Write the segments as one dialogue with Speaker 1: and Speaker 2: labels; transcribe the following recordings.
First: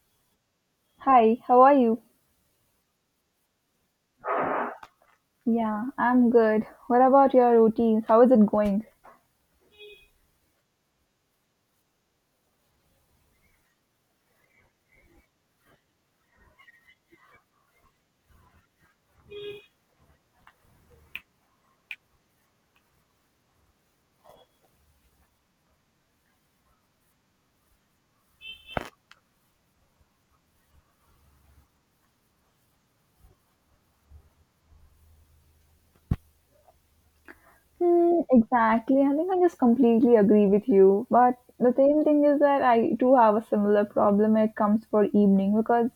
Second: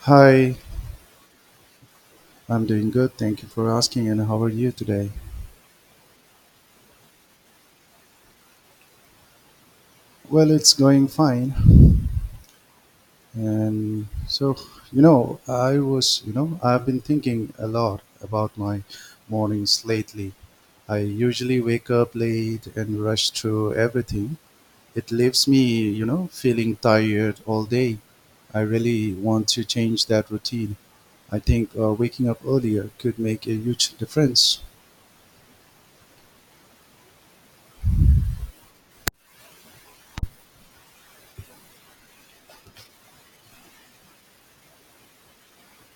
Speaker 1: Hi,
Speaker 2: Hi, how are you?
Speaker 1: I'm doing good. Thank you for asking. And how are you today?
Speaker 2: Yeah, I'm good. What about your routines? How is it going?
Speaker 1: Well, it's going fine. And so, you know, I was, you know, I've been thinking a lot about my mornings lately. I usually wake up late and rush through everything. It leaves me feeling tired all day. I really want to change that routine. I think waking up earlier could make a huge difference.
Speaker 2: Hmm, exactly. I think I just completely agree with you. But the same thing is that I do have a similar problem when it comes for evening, because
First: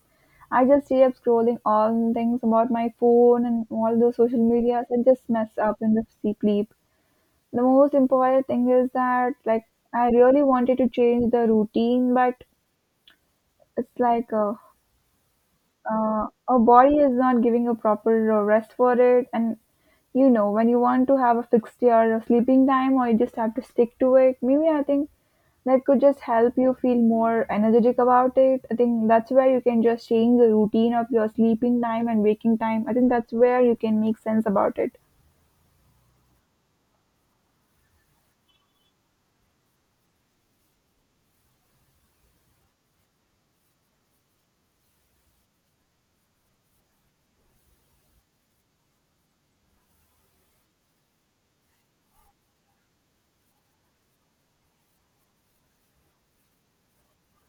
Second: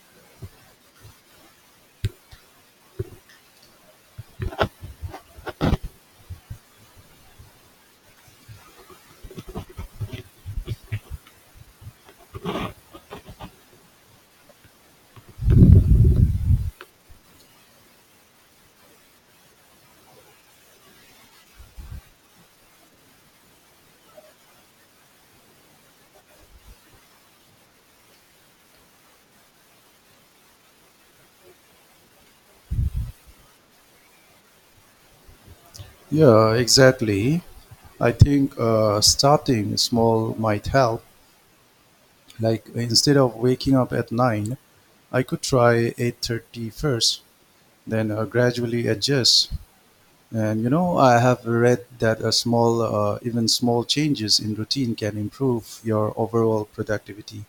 Speaker 2: I just stay up scrolling all things about my phone and all those social medias and just mess up in the sleep. The most important thing is that like I really wanted to change the routine, but it's like our body is not giving a proper rest for it. And you know, when you want to have a fixed your sleeping time, or you just have to stick to it maybe, I think that could just help you feel more energetic about it. I think that's where you can just change the routine of your sleeping time and waking time. I think that's where you can make sense about it.
Speaker 1: Yeah, exactly. I think starting small might help. Like instead of waking up at nine, I could try 8:30 first, then gradually adjust. And I have read that even small changes in routine can improve your overall productivity.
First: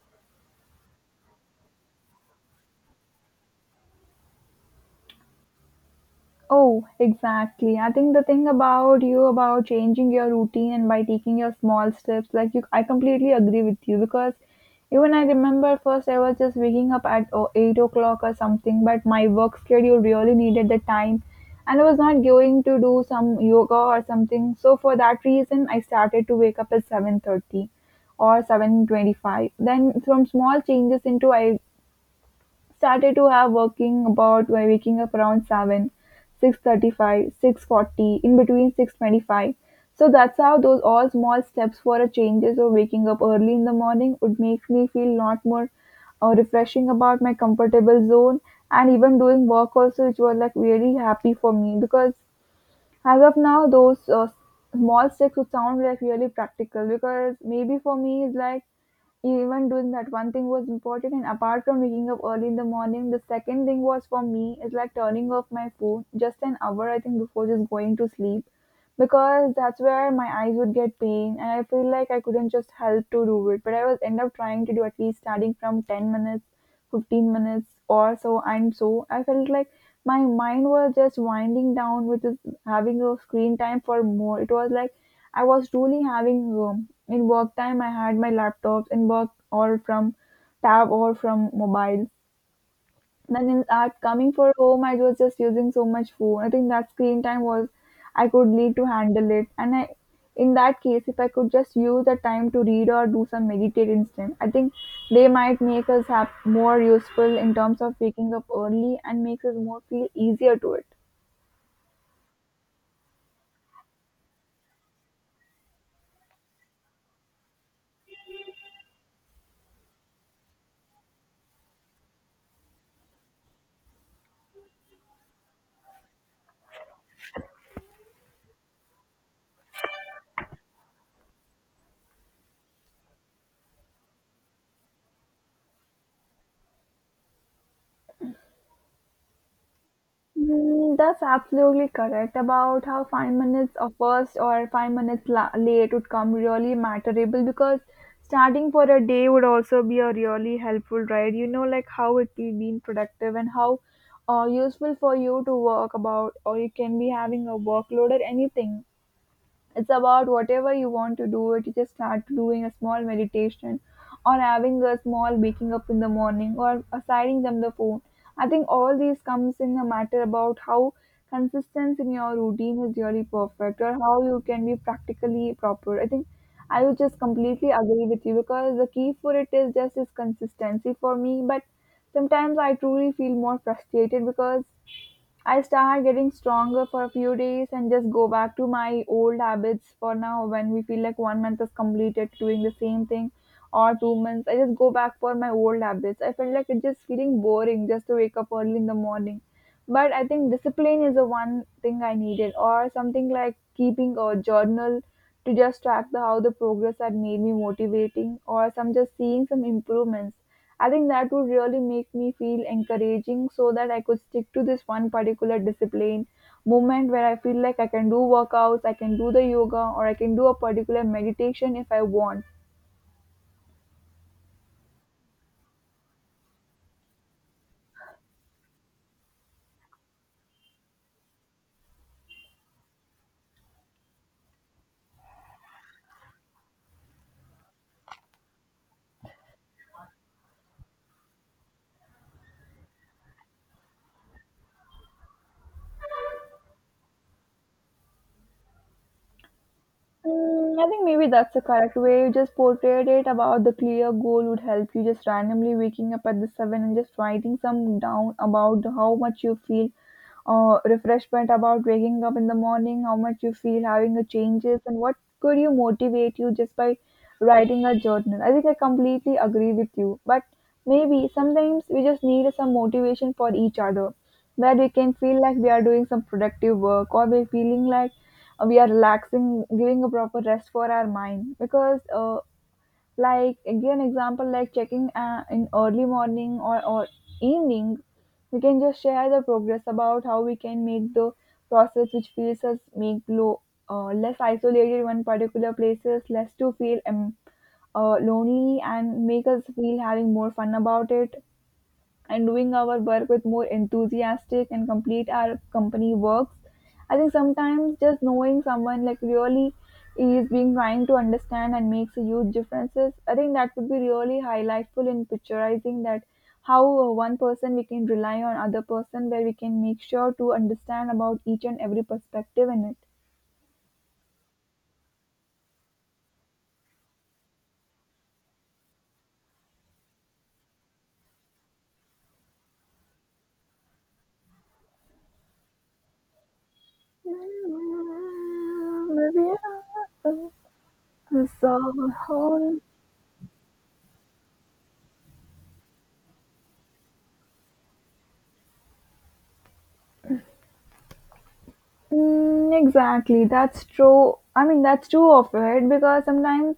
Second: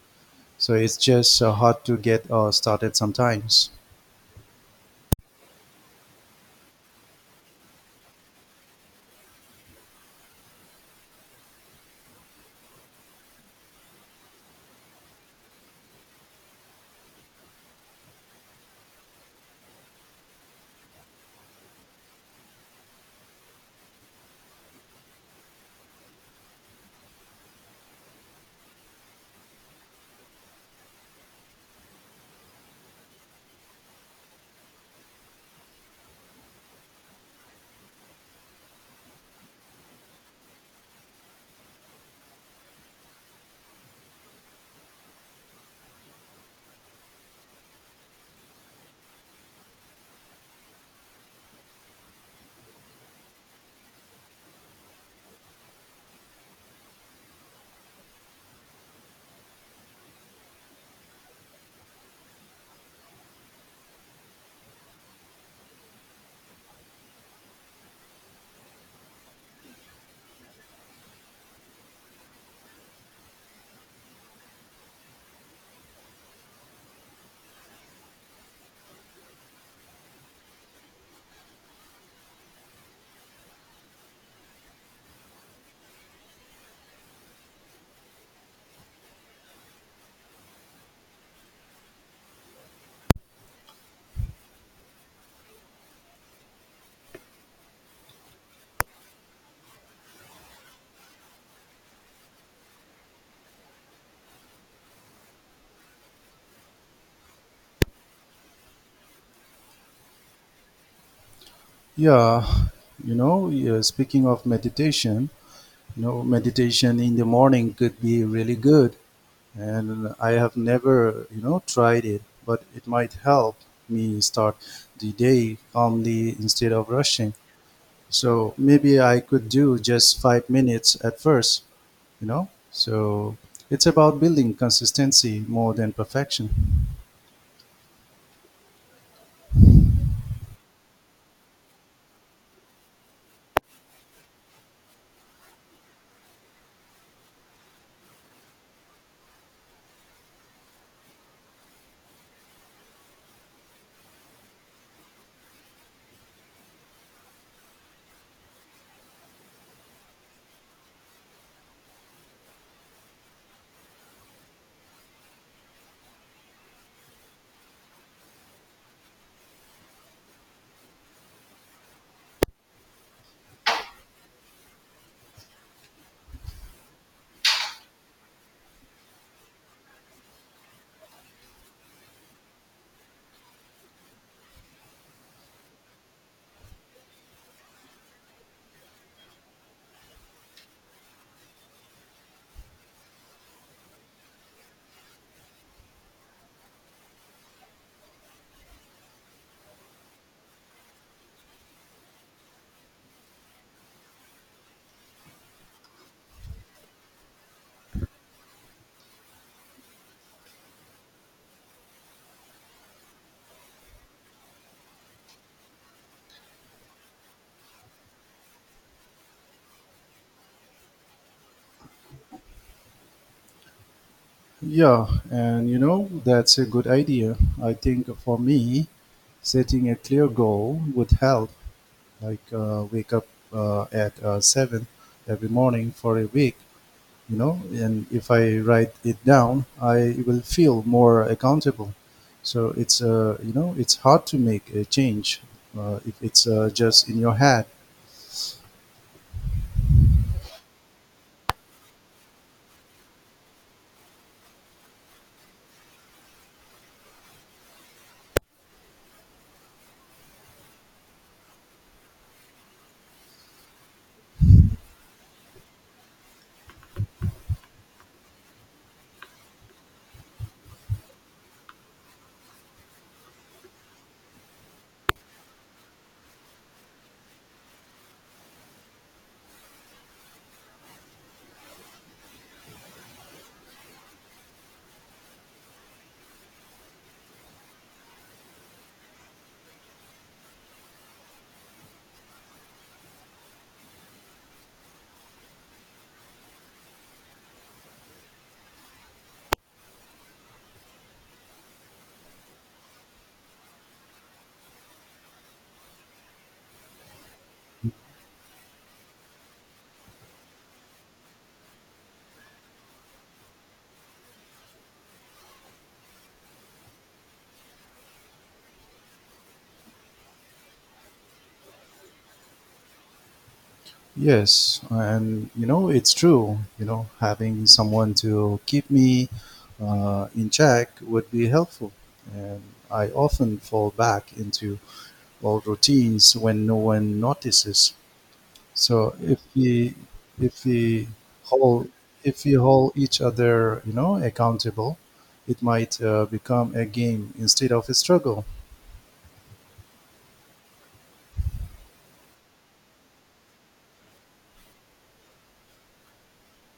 Speaker 1: So it's just hard to get started sometimes.
Speaker 2: Oh, exactly. I think the thing about you about changing your routine and by taking your small steps, like you, I completely agree with you, because even I remember first I was just waking up at 8 o'clock or something, but my work schedule really needed the time and I was not going to do some yoga or something. So for that reason, I started to wake up at 7:30 or 7:25. Then from small changes into I started to have working about by waking up around 7, 6:35, 6:40, in between 6:25. So that's how those all small steps for a changes or waking up early in the morning would make me feel lot more refreshing about my comfortable zone, and even doing work also, which was like really happy for me, because as of now those small steps would sound like really practical. Because maybe for me it's like even doing that one thing was important, and apart from waking up early in the morning, the second thing was for me is like turning off my phone just an hour, I think, before just going to sleep, because that's where my eyes would get pain and I feel like I couldn't just help to do it, but I was end up trying to do at least starting from 10 minutes, 15 minutes or so. And so I felt like my mind was just winding down with this having a screen time for more. It was like I was truly having room. In work time, I had my laptops in work or from tab or from mobile. Then in at coming for home, I was just using so much phone. I think that screen time was I could need to handle it. And I, in that case, if I could just use the time to read or do some meditate instead, I think they might make us have more useful in terms of waking up early and makes us more feel easier to it.
Speaker 1: Yeah, speaking of meditation, meditation in the morning could be really good, and I have never tried it, but it might help me start the day calmly instead of rushing. So maybe I could do just 5 minutes at first, So it's about building consistency more than perfection.
Speaker 2: Mm, that's absolutely correct about how 5 minutes of first or 5 minutes late would come really matterable, because starting for a day would also be a really helpful, right, like how it will be productive and how useful for you to work about, or you can be having a workload or anything. It's about whatever you want to do. It is just start doing a small meditation or having a small waking up in the morning or assigning them the phone. I think all these comes in a matter about how consistency in your routine is really perfect, or how you can be practically proper. I think I would just completely agree with you because the key for it is just is consistency for me. But sometimes I truly feel more frustrated, because I start getting stronger for a few days and just go back to my old habits for now. When we feel like one month is completed doing the same thing, or 2 months, I just go back for my old habits. I felt like it's just feeling boring just to wake up early in the morning. But I think discipline is the one thing I needed, or something like keeping a journal to just track the how the progress had made me motivating, or some just seeing some improvements. I think that would really make me feel encouraging so that I could stick to this one particular discipline moment where I feel like I can do workouts, I can do the yoga, or I can do a particular meditation if I want.
Speaker 1: Yeah, and that's a good idea. I think for me, setting a clear goal would help, like wake up at 7 every morning for a week. You know, and if I write it down I will feel more accountable. So it's it's hard to make a change if it's just in your head.
Speaker 2: Mm, I think maybe that's the correct way. You just portrayed it about the clear goal would help you just randomly waking up at the 7 and just writing some down about how much you feel refreshment about waking up in the morning, how much you feel having the changes, and what could you motivate you just by writing a journal. I think I completely agree with you, but maybe sometimes we just need some motivation for each other where we can feel like we are doing some productive work, or we're feeling like we are relaxing, giving a proper rest for our mind, because like again example like checking in early morning or evening we can just share the progress about how we can make the process which feels us make low less isolated when particular places less to feel lonely, and make us feel having more fun about it and doing our work with more enthusiastic and complete our company works. I think sometimes just knowing someone like really is being trying to understand and makes a huge differences. I think that would be really highlightful in picturizing that how one person we can rely on other person where we can make sure to understand about each and every perspective in it.
Speaker 1: Yes, and you know, it's true. You know, having someone to keep me in check would be helpful, and I often fall back into old routines when no one notices. So
Speaker 2: Maybe.
Speaker 1: if we hold if we hold each other, accountable, it might become a game instead of a struggle.
Speaker 2: Mm, exactly, that's true. I mean, that's true of it because sometimes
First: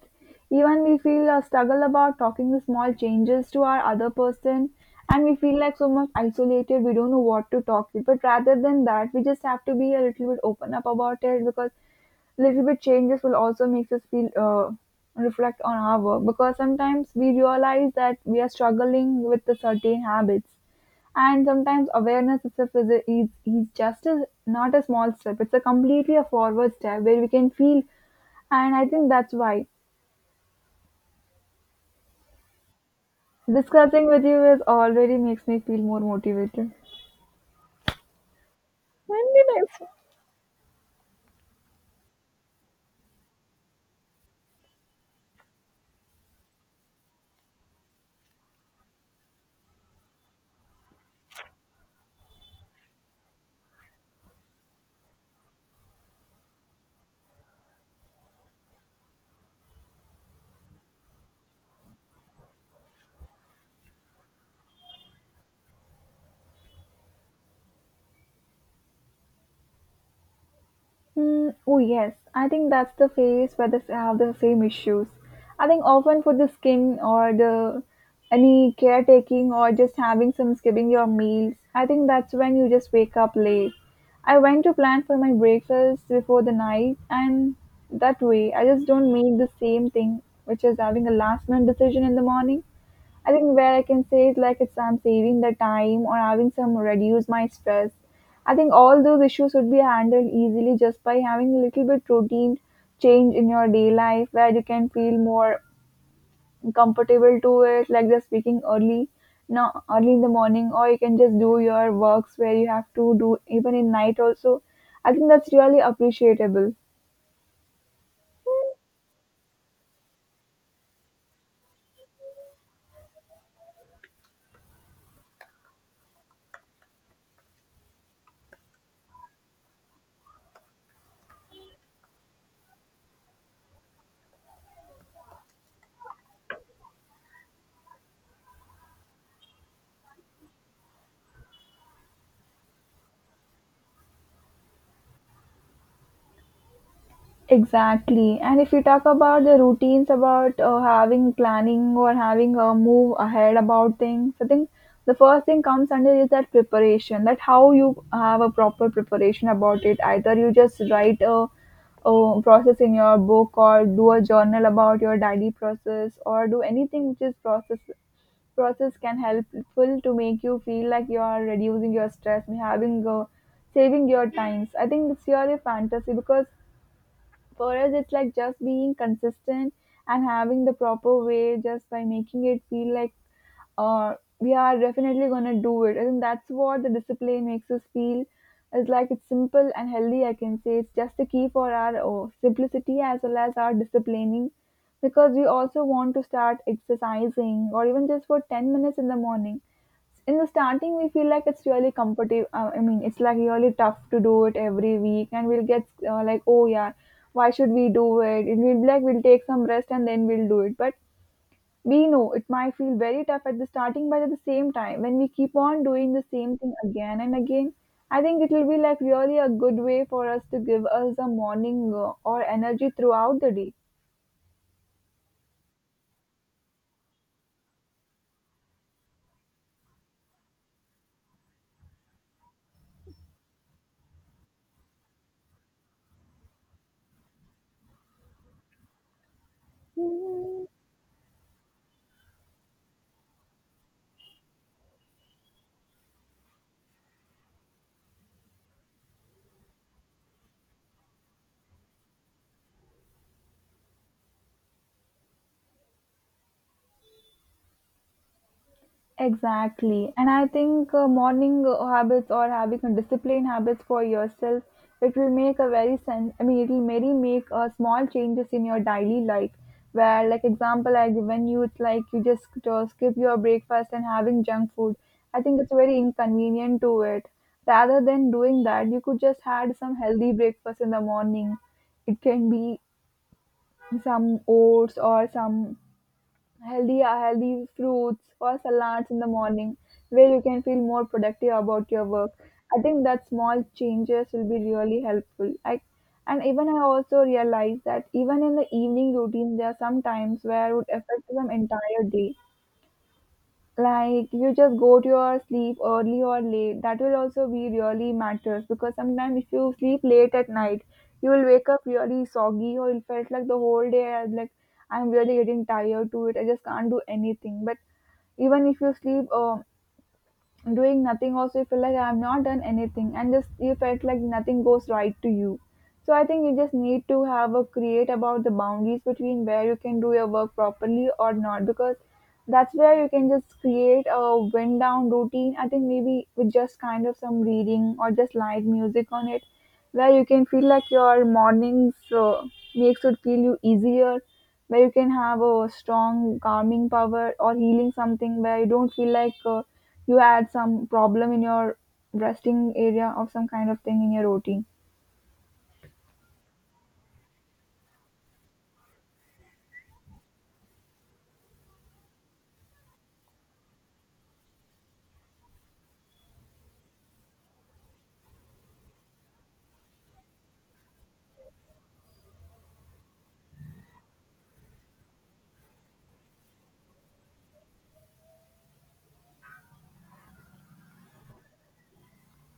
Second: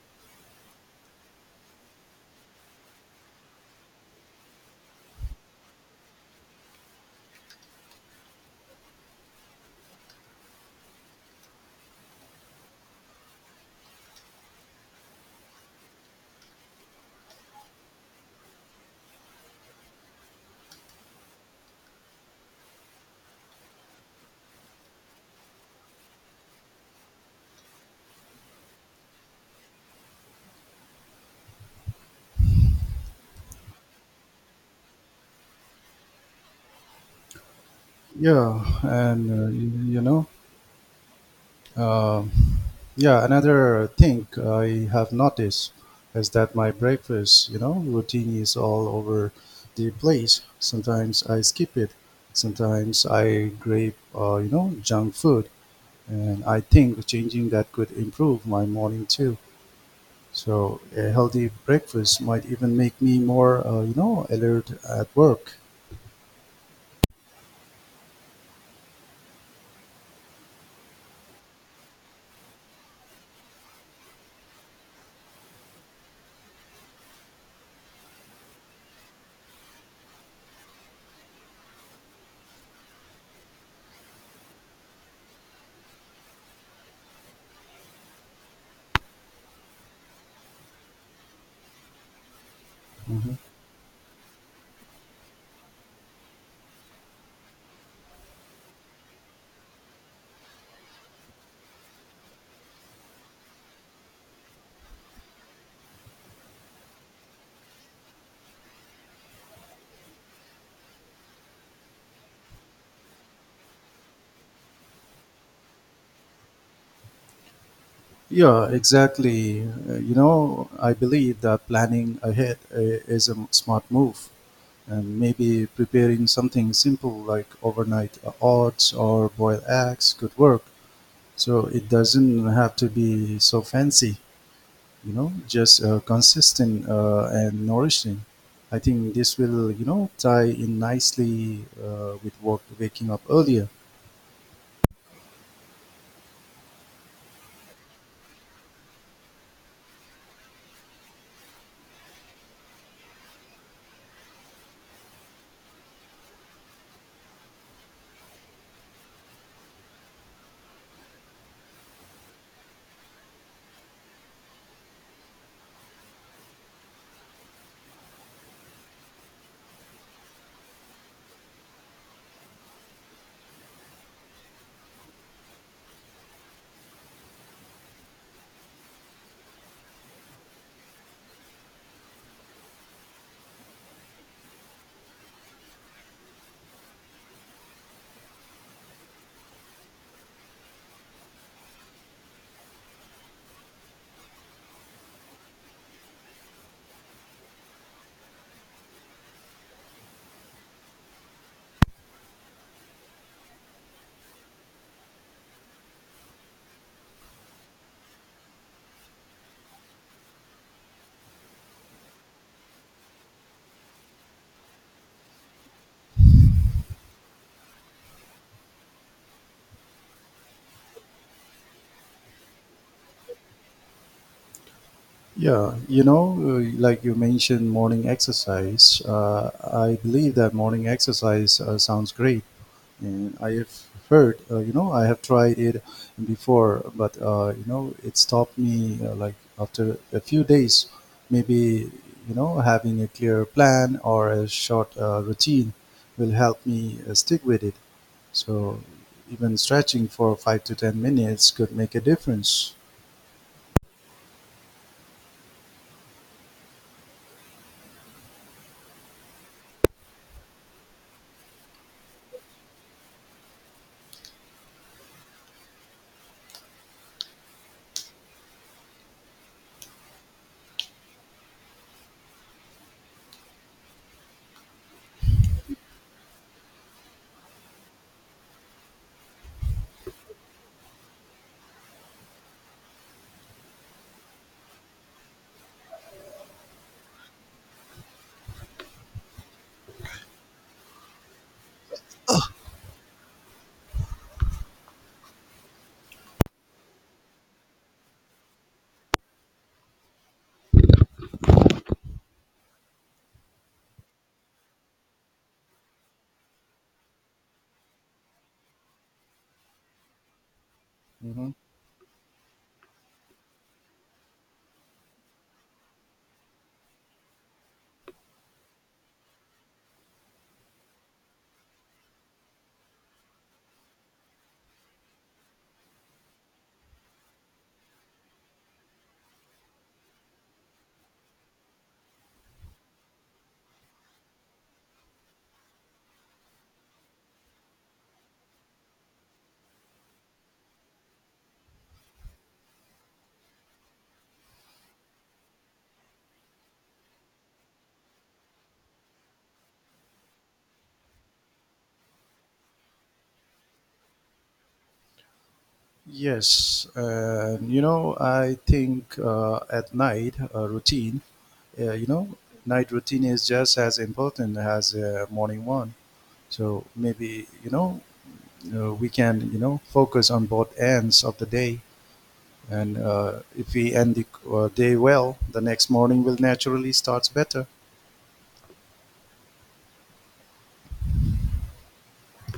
Speaker 2: even we feel a struggle about talking the small changes to our other person, and we feel like so much isolated, we don't know what to talk with. But rather than that, we just have to be a little bit open up about it, because little bit changes will also make us feel reflect on our work, because sometimes we realize that we are struggling with the certain habits, and sometimes awareness itself is just a, not a small step, it's a completely a forward step where we can feel. And I think that's why discussing with you is already makes me feel more motivated.
Speaker 1: Yeah,
Speaker 2: Very
Speaker 1: and
Speaker 2: nice.
Speaker 1: um yeah. Another thing I have noticed is that my breakfast, routine is all over the place. Sometimes I skip it. Sometimes I crave, junk food, and I think changing that could improve my morning too. So a healthy breakfast might even make me more, alert at work.
Speaker 2: Mm, oh yes, I think that's the phase where they have the same issues. I think often for the skin or the any caretaking or just having some skipping your meals. I think that's when you just wake up late. I went to plan for my breakfast before the night, and that way I just don't make the same thing, which is having a last minute decision in the morning. I
Speaker 1: Mhm.
Speaker 2: think where I can say is like it's I'm saving the time or having some reduce my stress. I think all those issues would be handled easily just by having a little bit routine change in your day life where you can feel more comfortable to it, like just waking early now early in the morning, or you can just do your works where you have to do even in night also. I think that's really appreciable.
Speaker 1: Yeah, exactly. I believe that planning ahead is a smart move, and maybe preparing something simple like overnight oats or boiled eggs could work. So it doesn't have to be so fancy. You know, just consistent and nourishing. I think this will, you know, tie in nicely with work, waking up earlier.
Speaker 2: Exactly. And if you talk about the routines about having planning or having a move ahead about things, I think the first thing comes under is that preparation, that how you have a proper preparation about it. Either you just write a process in your book or do a journal about your daily process or do anything which is process can helpful to make you feel like you are reducing your stress and having saving your times. I think it's really fantasy, because for us it's like just being consistent and having the proper way just by making it feel like uh, we are definitely gonna do it. I think that's what the discipline makes us feel. It's like it's simple and healthy. I can say it's just the key for our simplicity as well as our disciplining, because we also want to start exercising or even just for 10 minutes in the morning. In the starting we feel like it's really competitive. I mean, it's like really tough to do it every week and we'll get like, oh yeah, why should we do it, and we'll be like, we'll take some rest and then we'll do it. But we know it might feel very tough at the starting, but at the same time, when we keep on doing the same thing again and again, I think it will be like really a good way for us to give us a morning or energy throughout the day.
Speaker 1: Yeah, like you mentioned morning exercise, I believe that morning exercise sounds great. And I have heard, I have tried it before, but it stopped me like after a few days. Maybe having a clear plan or a short routine will help me stick with it. So even stretching for 5 to 10 minutes could make a difference.
Speaker 2: Exactly. And I think morning habits, or having a disciplined habits for yourself, it will make a very sense. I mean, it will maybe make small changes in your daily life. Where, like example, I given you, it's like you just skip your breakfast and having junk food. I think it's very inconvenient to it. Rather than doing that, you could just had some healthy breakfast in the morning. It can be some oats or some healthy fruits or salads in the morning, where you can feel more productive about your work. I think that small changes will be really helpful. I and even I also realized that even in the evening routine, there are some times where it would affect some entire day. Like, you just go to your sleep early or late, that will also be really matters. Because sometimes if you sleep late at night, you will
Speaker 1: Mhm.
Speaker 2: wake up really soggy, or it felt like the whole day I was like I'm really getting tired to it, I just can't do anything. But even if you sleep doing nothing also, you feel like I've not done anything, and just you felt like nothing goes right to you. So I think you just need to have a create about the boundaries between where you can do your work properly or not. Because that's where you can just create a wind down routine. I think maybe with just kind of some reading or just light music on it, where you can feel like your mornings makes it feel you easier, where you can have a strong calming power or healing something, where you don't feel like you had some problem in your resting area or some kind of thing in your routine.
Speaker 1: Yes, and I think at night routine, uh, you know, night routine is just as important as morning one. So maybe we can focus on both ends of the day, and if we end the day well, the next morning will naturally start better.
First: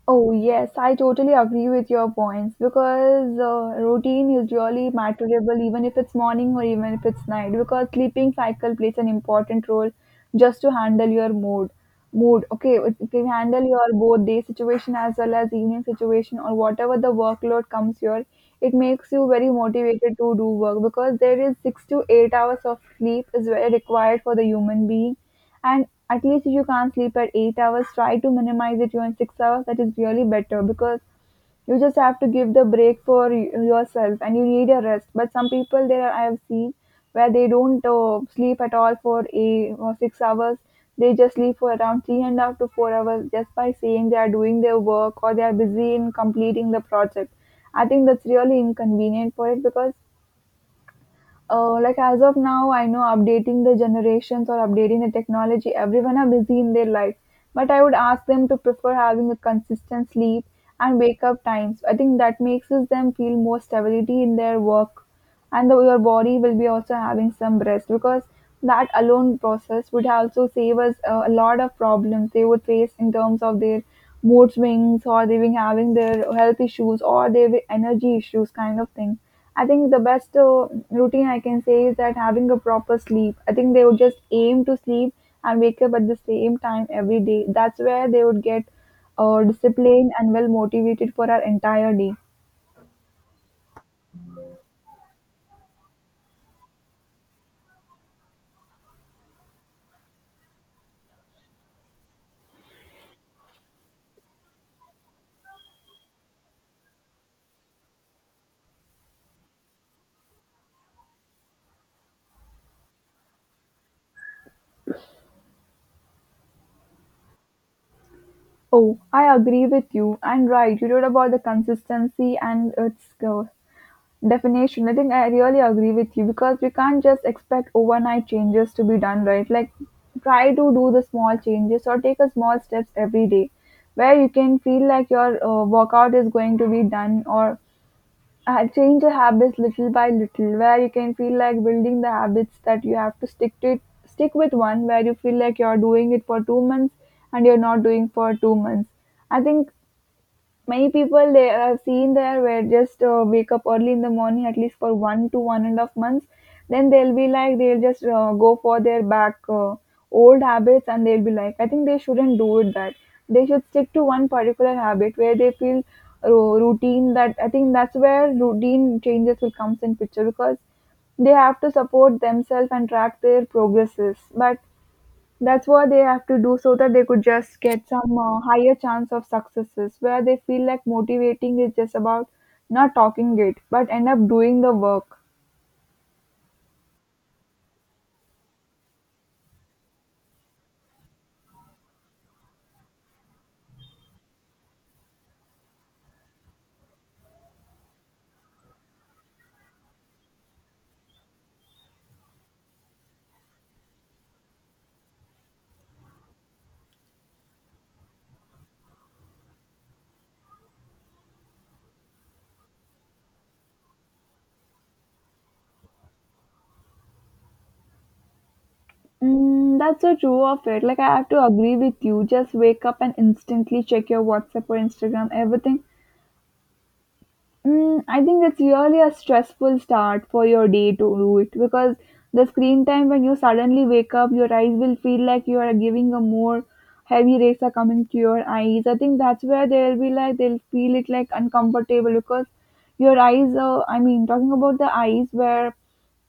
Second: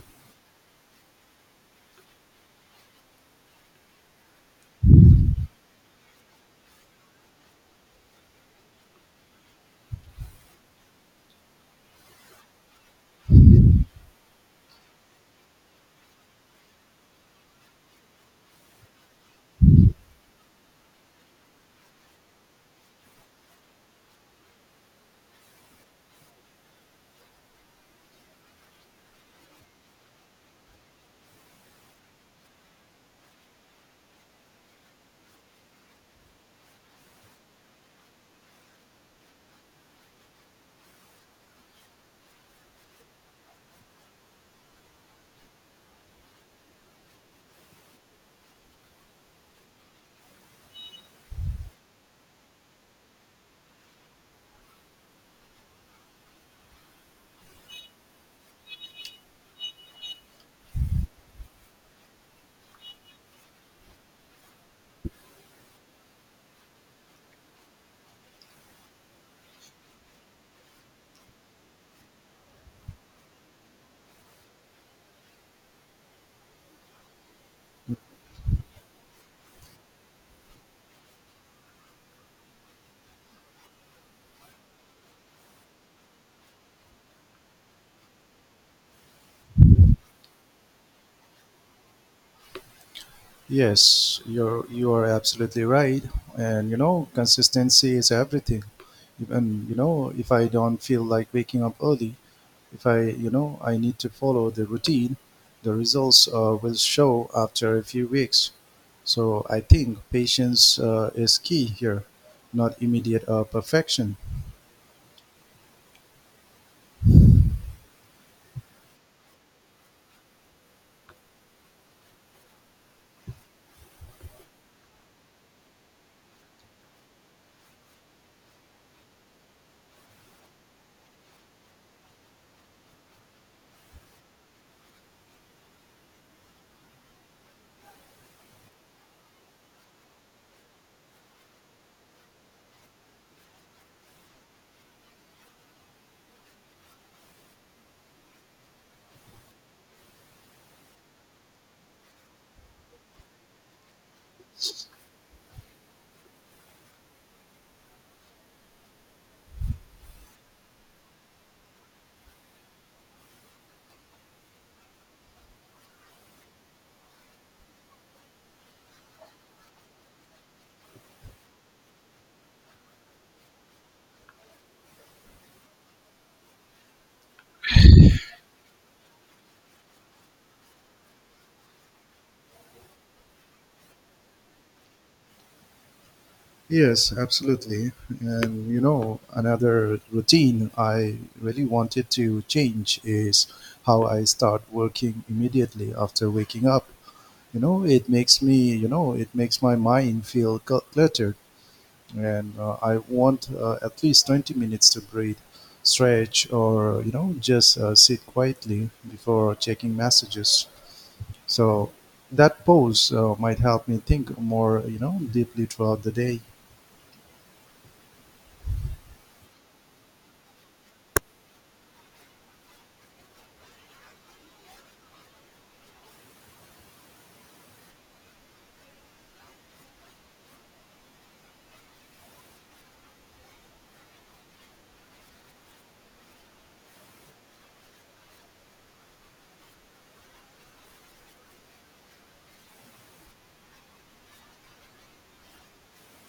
Speaker 2: Oh, yes, I totally agree with your points, because routine is really matterable, even if it's morning or even if it's night, because sleeping cycle plays an important role just to handle your mood. Mood, okay, it can handle your both day situation as well as evening situation or whatever the workload comes your. It makes you very motivated to do work, because there is 6 to 8 hours of sleep is very required for the human being. And at least if you can't sleep at 8 hours, try to minimize it even 6 hours. That is really better, because you just have to give the break for yourself and you need a rest. But some people I have seen where they don't sleep at all for a or 6 hours. They just sleep for around three and a half to four hours, just by saying they are doing their work or they are busy in completing the project. I think that's really inconvenient for it. Because like as of now, I know, updating the generations or updating the technology, everyone are busy in their life. But I would ask them to prefer having a consistent sleep and wake up times. I think that makes us them feel more stability in their work. And your body will be also having some rest. Because that alone process would also save us a lot of problems they would face in terms of their mood swings, or they being having their health issues or their energy issues kind of thing. I think the best routine I can say is that having a proper sleep. I think they would just aim to sleep and wake up at the same time every day. That's where they would get disciplined and well motivated for our entire day.
Speaker 1: Yes, you are absolutely right, and consistency is everything. Even if I don't feel like waking up early, if I, I need to follow the routine, the results will show after a few weeks. So I think patience is key here, not immediate perfection.
Speaker 2: Oh, I agree with you. And right, you wrote about the consistency and its definition. I think I really agree with you, because we can't just expect overnight changes to be done right. Like, try to do the small changes or take a small steps every day, where you can feel like your workout is going to be done, or change the habits little by little, where you can feel like building the habits that you have to stick to it, stick with one, where you feel like you're doing it for 2 months and you're not doing for 2 months. I think many people they have seen there, where just wake up early in the morning at least for one to one and a half months. Then they'll be like, they'll just go for their back old habits, and they'll be like, I think they shouldn't do it, that they should stick to one particular habit where they feel routine. That I think that's where routine changes will comes in picture. Because they have to support themselves and track their progresses. But that's what they have to do, so that they could just get some higher chance of successes, where they feel like motivating is just about not talking it but end up doing the work.
Speaker 1: Yes, absolutely. And another routine I really wanted to change is how I start working immediately after waking up. You know, it makes me, you know, it makes my mind feel cluttered, and I want at least 20 minutes to breathe, stretch, or just sit quietly before checking messages. So that pause might help me think more, deeply throughout the day.
Speaker 2: Mm, that's so true of it. Like, I have to agree with you. Just wake up and instantly check your WhatsApp or Instagram, everything. Mm, I think that's really a stressful start for your day to do it. Because the screen time, when you suddenly wake up, your eyes will feel like you are giving a more heavy rays are coming to your eyes. I think that's where they'll be like, they'll feel it like uncomfortable. Because your eyes. I mean, talking about the eyes, where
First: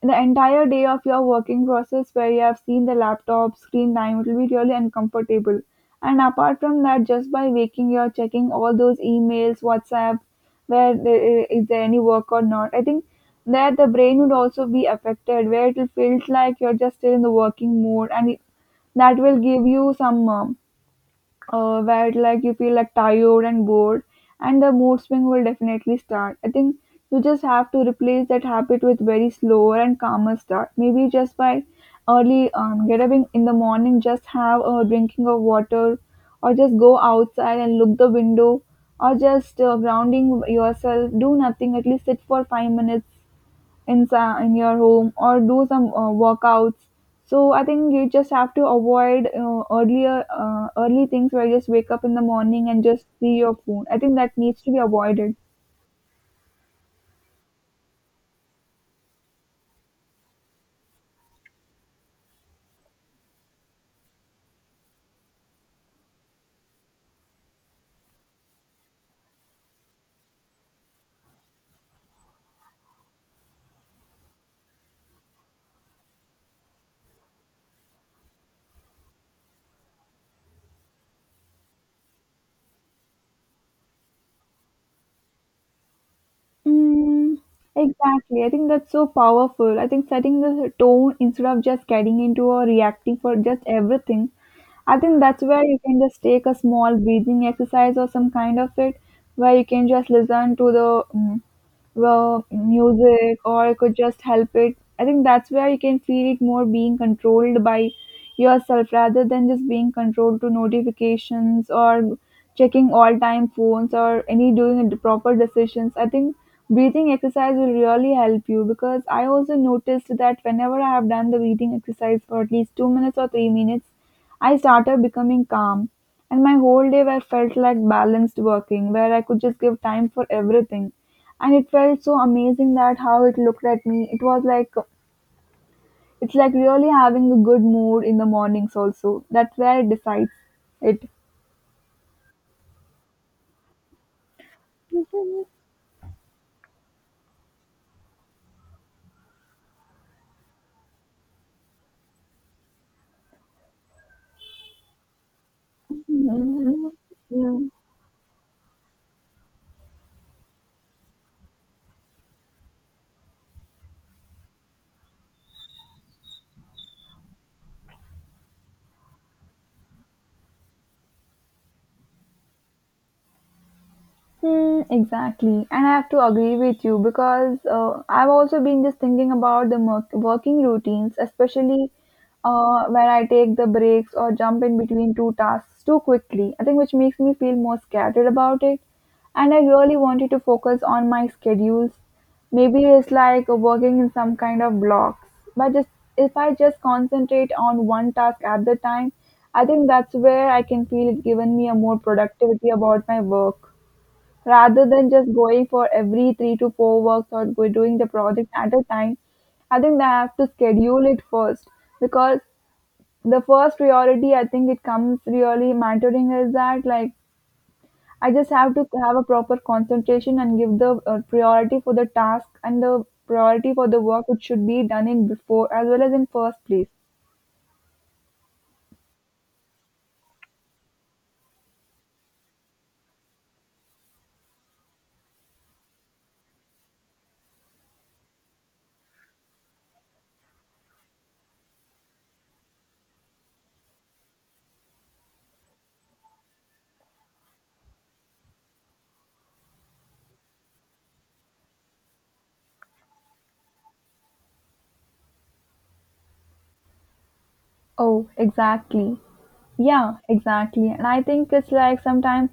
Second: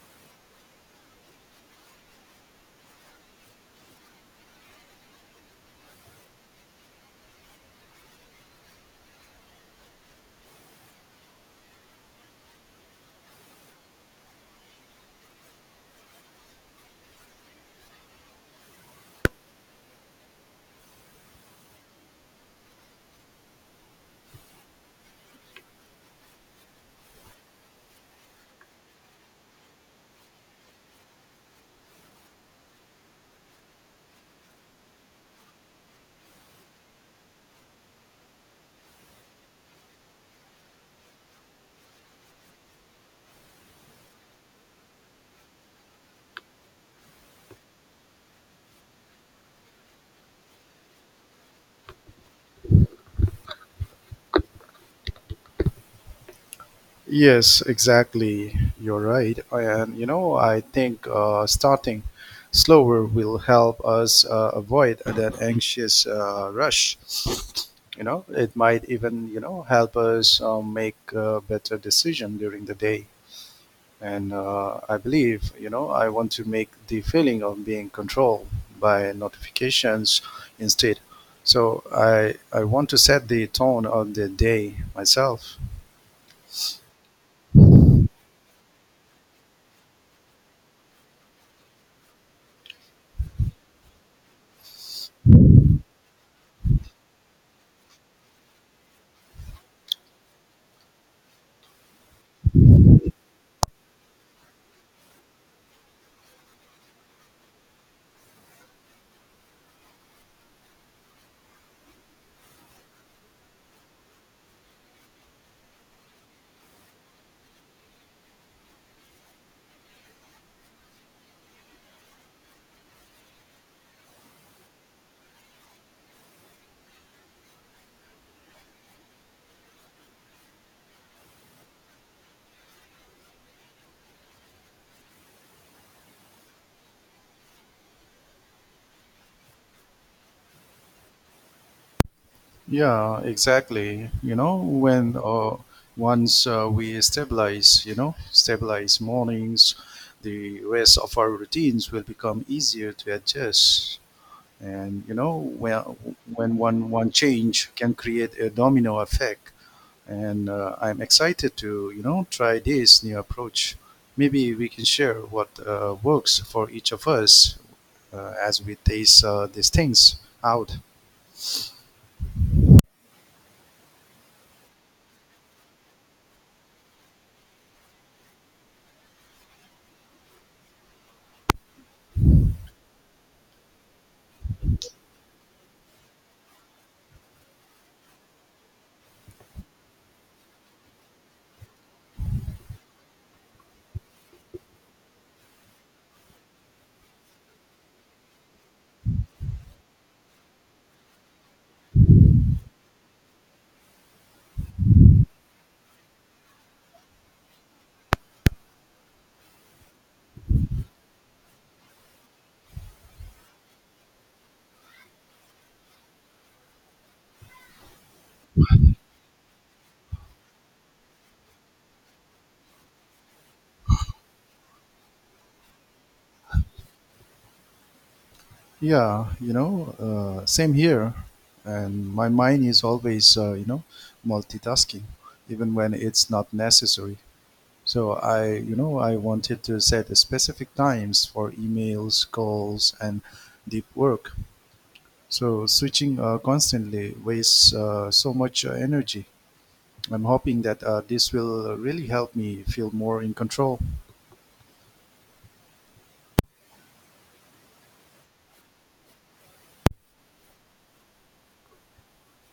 Speaker 2: the entire day of your working process, where you have seen the laptop screen time, it will be really uncomfortable. And apart from that, just by waking, you're checking all those emails, WhatsApp, where there, is there any work or not. I think that the brain would also be affected, where it will feel like you're just still in the working mode. And that will give you some where like you feel like tired and bored, and the mood swing will definitely start. I think you just have to replace that habit with very slower and calmer start. Maybe just by early, get up in the morning, just have a drinking of water, or just go outside and look the window, or just grounding yourself, do nothing, at least sit for 5 minutes in your home, or do some workouts. So I think you just have to avoid earlier early things, where you just wake up in the morning and just see your phone. I think that needs to be avoided.
Speaker 1: Yes, exactly. You're right, and I think starting slower will help us avoid that anxious rush. You know, it might even help us make a better decision during the day, and I believe, I want to make the feeling of being controlled by notifications instead. So I want to set the tone of the day myself.
Speaker 2: Mm, exactly. I think that's so powerful. I think setting the tone, instead of just getting into or reacting for just everything. I think that's where you can just take a small breathing exercise or some kind of it, where you can just listen to the mm, well, music, or I could just help it. I think that's where you can feel it more being controlled by yourself, rather than just being controlled to notifications, or checking all time phones, or any doing the proper decisions. I think breathing exercise will really help you, because I also noticed that whenever I have done the breathing exercise for at least 2 minutes or 3 minutes, I started becoming calm. And my whole day I felt like balanced working, where I could just give time for everything. And it felt so amazing, that how it looked at me. It was like, it's like really having a good mood in the mornings also. That's where it decides it.
Speaker 1: Yeah, exactly. You know when once we stabilize, stabilize mornings, the rest of our routines will become easier to adjust. And you know, when one change can create a domino effect, and I'm excited to try this new approach. Maybe we can share what works for each of us as we taste these things out.
Speaker 2: Hmm, exactly. And I have to agree with you, because I've also been just thinking about the working routines, especially where I take the breaks or jump in between two tasks too quickly. I think which makes me feel more scattered about it. And I really wanted to focus on my schedules. Maybe it's like working in some kind of blocks. But just, if I just concentrate on one task at the time, I think that's where I can feel it given me a more productivity about my work, rather than just going for every 3 to 4 works, or go doing the project at a time, I think they have to schedule it first. Because the first priority, I think it comes really mentoring, is that like, I just have to have a proper concentration and give the priority for the task and the priority for the work which should be done in before as well as in first place.
Speaker 1: Yeah, same here. And my mind is always multitasking, even when it's not necessary. So I, I wanted to set specific times for emails, calls, and deep work. So switching constantly wastes so much energy. I'm hoping that this will really help me feel more in control.
Speaker 2: Oh, exactly. Yeah, exactly. And I think it's like sometimes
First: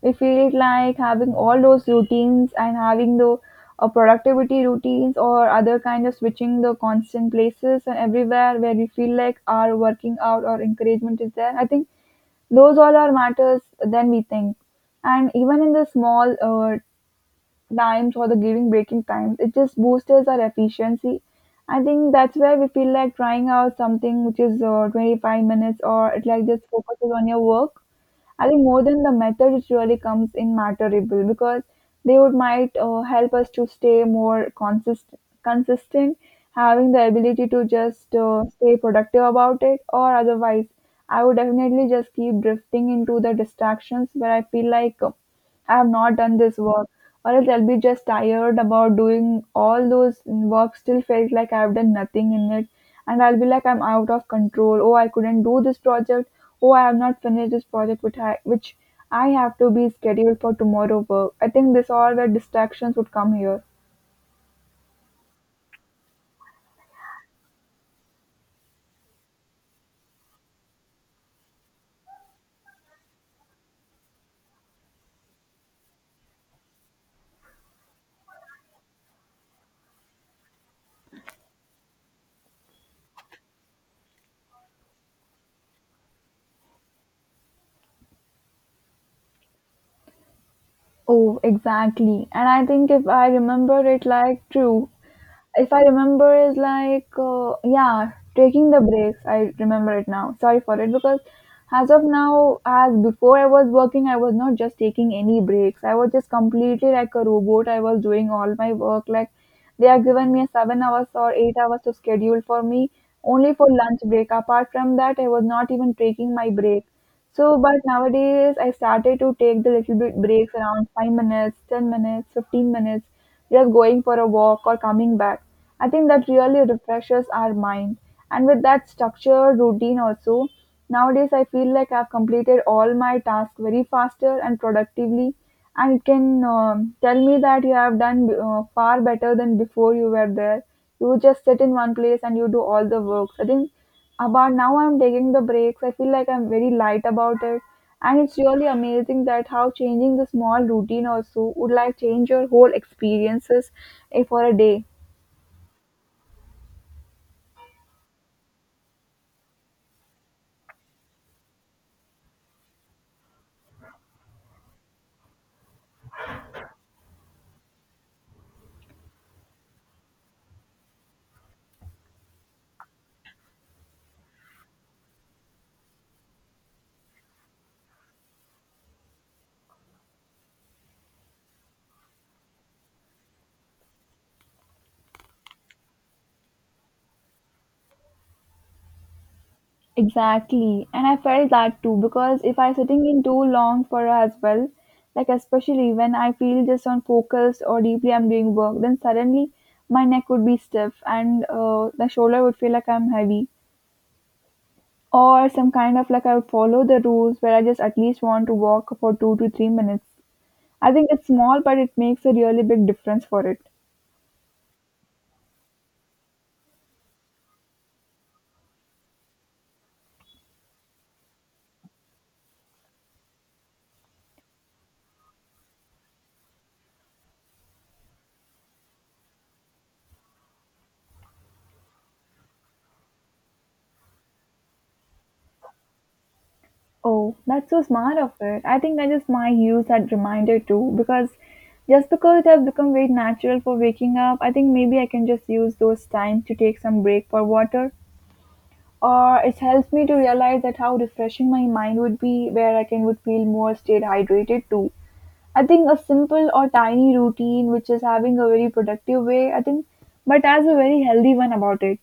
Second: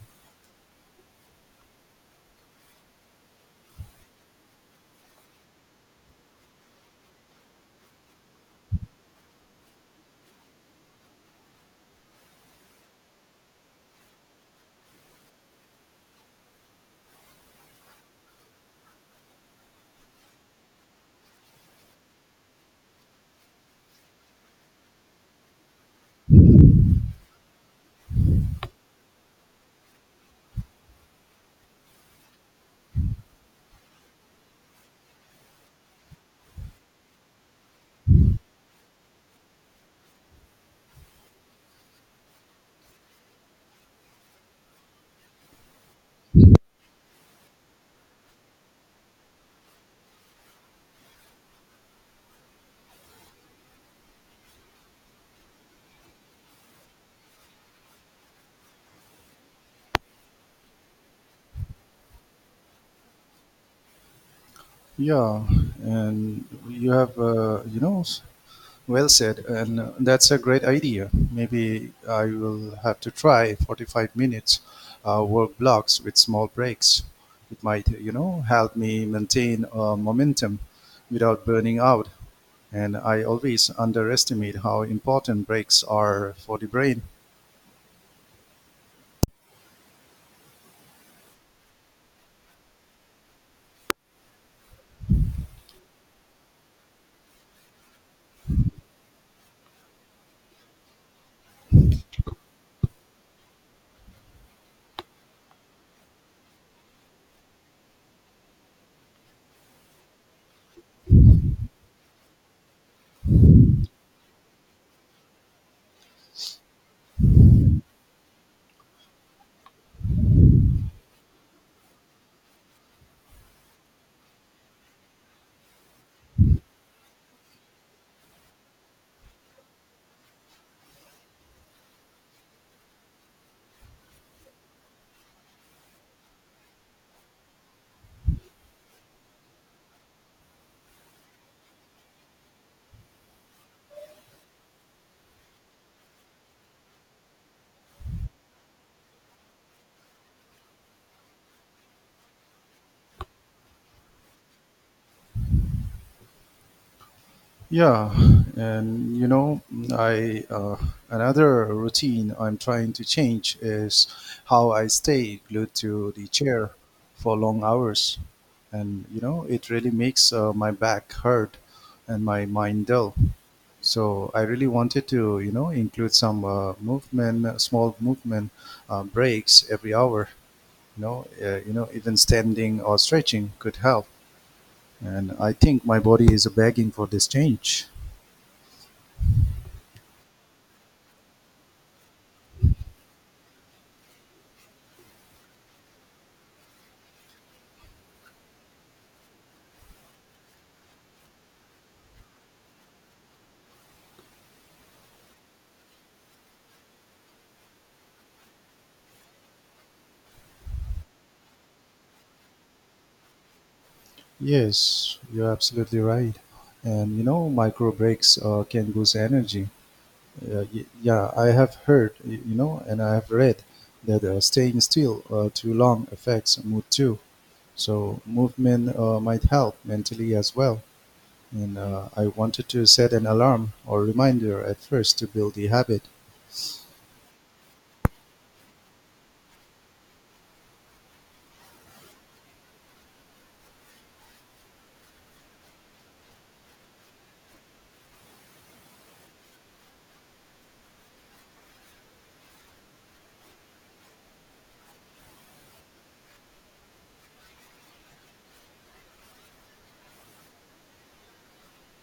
Speaker 2: we feel like having all those routines, and having the productivity routines, or other kind of switching the constant places and everywhere, where we feel like our working out or encouragement is there. I think those all are matters than we think. And even in the small times or the giving breaking times. It just boosts our efficiency. I think that's where we feel like trying out something which is 25 minutes or it like just focuses on your work. I think more than the method, it really comes in matterable because they would might help us to stay more consistent, consistent, having the ability to just stay productive about it, or otherwise, I would definitely just keep drifting into the distractions where I feel like. I have not done this work, or else I'll be just tired about doing all those work. Still felt like I've done nothing in it, and I'll be like I'm out of control. Oh, I couldn't do this project. Oh, I have not finished this project, which I have to be scheduled for tomorrow work. I think this all the distractions would come here.
Speaker 1: Yeah, and you have, well said, and that's a great idea. Maybe I will have to try 45 minutes work blocks with small breaks. It might, help me maintain momentum without burning out. And I always underestimate how important breaks are for the brain.
Speaker 2: Oh, exactly. And I think if I remember it like true, if I remember, is like yeah, taking the breaks. I remember it now. Sorry for it because as of now, as before I was working, I was not just taking any breaks. I was just completely like a robot. I was doing all my work like they are given me 7 hours or 8 hours to schedule for me only for lunch break. Apart from that, I was not even taking my break. So, but nowadays I started to take the little bit breaks around 5 minutes, 10 minutes, 15 minutes, just going for a walk or coming back. I think that really refreshes our mind. And with that structured routine also, nowadays I feel like I've completed all my tasks very faster and productively. And it can tell me that you have done far better than before you were there. You just sit in one place and you do all the works. I think about now I'm taking the breaks. I feel like I'm very light about it. And it's really amazing that how changing the small routine also would like change your whole experiences for a day.
Speaker 1: Yeah, and you know, I another routine I'm trying to change is how I stay glued to the chair for long hours, and it really makes my back hurt and my mind dull. So I really wanted to, include some small movement breaks every hour. Even standing or stretching could help. And I think my body is begging for this change.
Speaker 2: Exactly. And I felt that too because if I sitting in too long for as well, like especially when I feel just on focused or deeply I'm doing work, then suddenly my neck would be stiff and the shoulder would feel like I'm heavy. Or some kind of like I follow the rules where I just at least want to walk for 2 to 3 minutes. I think it's small, but it makes a really big difference for it.
Speaker 1: Yes, you're absolutely right. And micro breaks can boost energy. Yeah, I have heard, and I have read that staying still too long affects mood too. So movement might help mentally as well. And I wanted to set an alarm or reminder at first to build the habit.
Speaker 2: Oh, that's so smart of it. I think that is my use that reminder too, because just because it has become very natural for waking up, I think maybe I can just use those times to take some break for water. Or it helps me to realize that how refreshing my mind would be where I can would feel more stayed hydrated too. I think a simple or tiny routine, which is having a very productive way, I think, but as a very healthy one about it.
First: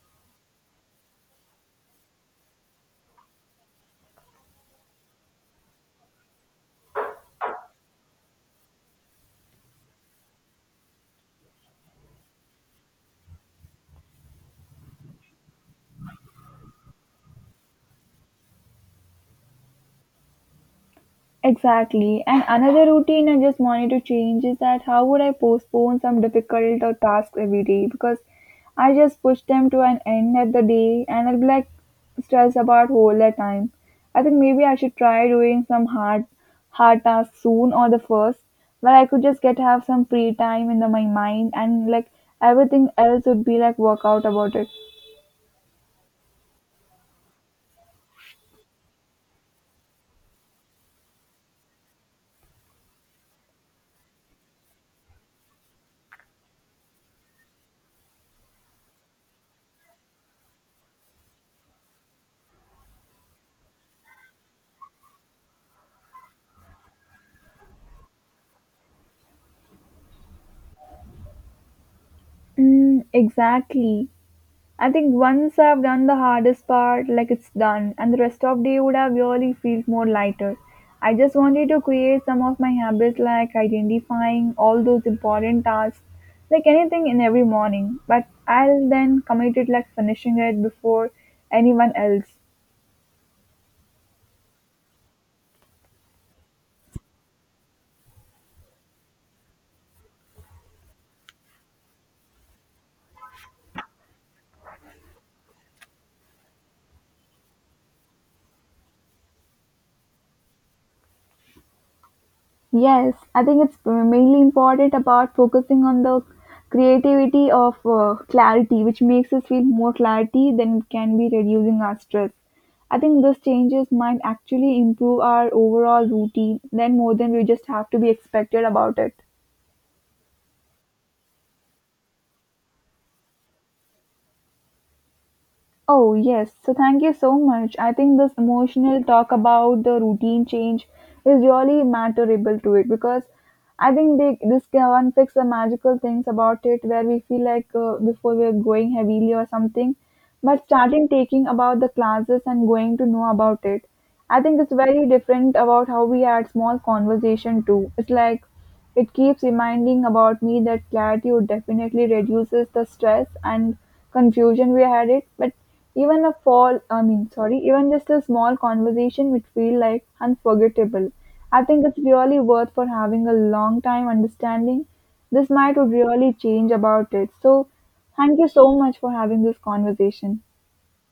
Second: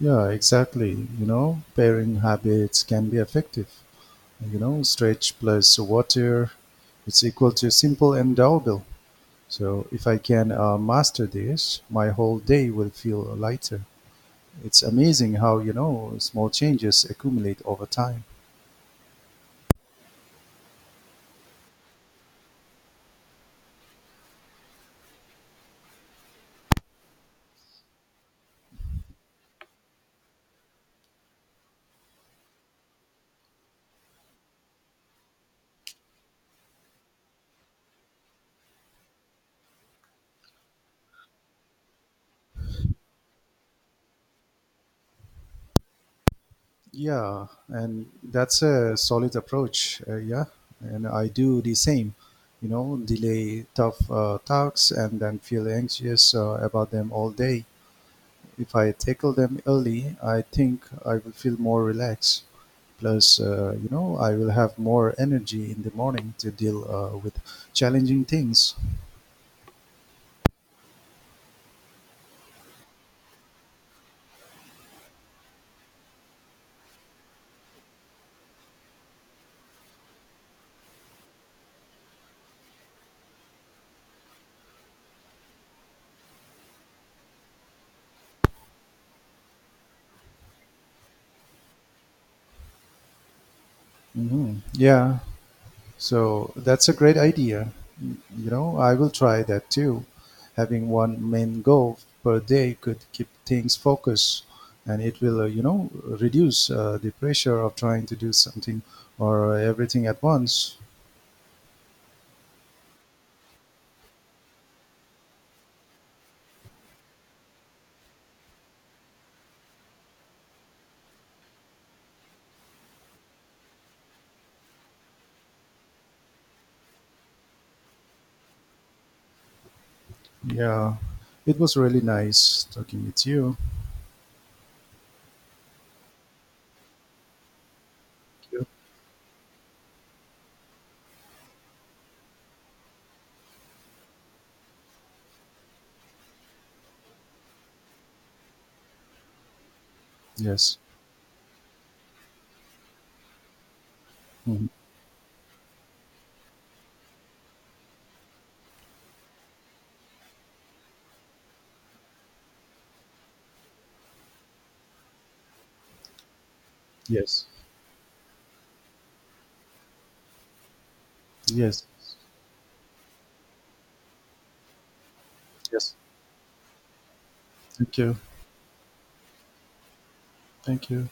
Speaker 1: Yeah, exactly. You know, pairing habits can be effective. You know, stretch plus water, it's equal to simple and doable. So if I can master this, my whole day will feel lighter. It's amazing how, you know, small changes accumulate over time.
Speaker 2: Exactly. And another routine I just wanted to change is that how would I postpone some difficult or tasks every day because I just push them to an end at the day and I'll be like stressed about all the time. I think maybe I should try doing some hard tasks soon or the first where I could just get have some free time in the, my mind and like everything else would be like work out about it.
Speaker 1: Yeah, and that's a solid approach. Yeah, and I do the same. You know, delay tough tasks and then feel anxious about them all day. If I tackle them early, I think I will feel more relaxed. Plus, I will have more energy in the morning to deal with challenging things.
Speaker 2: Mm, exactly. I think once I've done the hardest part, like it's done, and the rest of day would have really felt more lighter. I just wanted to create some of my habits, like identifying all those important tasks, like anything in every morning. But I'll then commit it, like finishing it before anyone else.
Speaker 1: Yeah. So that's a great idea. You know, I will try that too. Having one main goal per day could keep things focused, and it will, reduce the pressure of trying to do something or everything at once.
Speaker 2: Yes, I think it's mainly important about focusing on the creativity of clarity, which makes us feel more clarity than it can be reducing our stress. I think these changes might actually improve our overall routine, then more than we just have to be expected about it.
Speaker 1: Yeah. It was really nice talking with you.
Speaker 2: Oh, yes. So, thank you so much. I think this
Speaker 1: Thank you.
Speaker 2: emotional talk about the routine change is really matterable to it because I think they, this can fix the magical things about it where we feel like before we are going heavily or something. But
Speaker 1: Yes.
Speaker 2: starting taking about the classes and going to know about it, I think
Speaker 1: Mhm.
Speaker 2: it's very different about how we had small conversation too. It's like it keeps reminding about me that gratitude definitely reduces the stress and confusion we had it, but even a fall, I mean,
Speaker 1: Yes.
Speaker 2: sorry, even just a small conversation which feel like unforgettable. I
Speaker 1: Yes.
Speaker 2: think it's really worth for having a long time understanding. This might would
Speaker 1: Yes.
Speaker 2: really change about it. So
Speaker 1: Thank you.
Speaker 2: thank you so much for having this conversation.
Speaker 1: Thank you.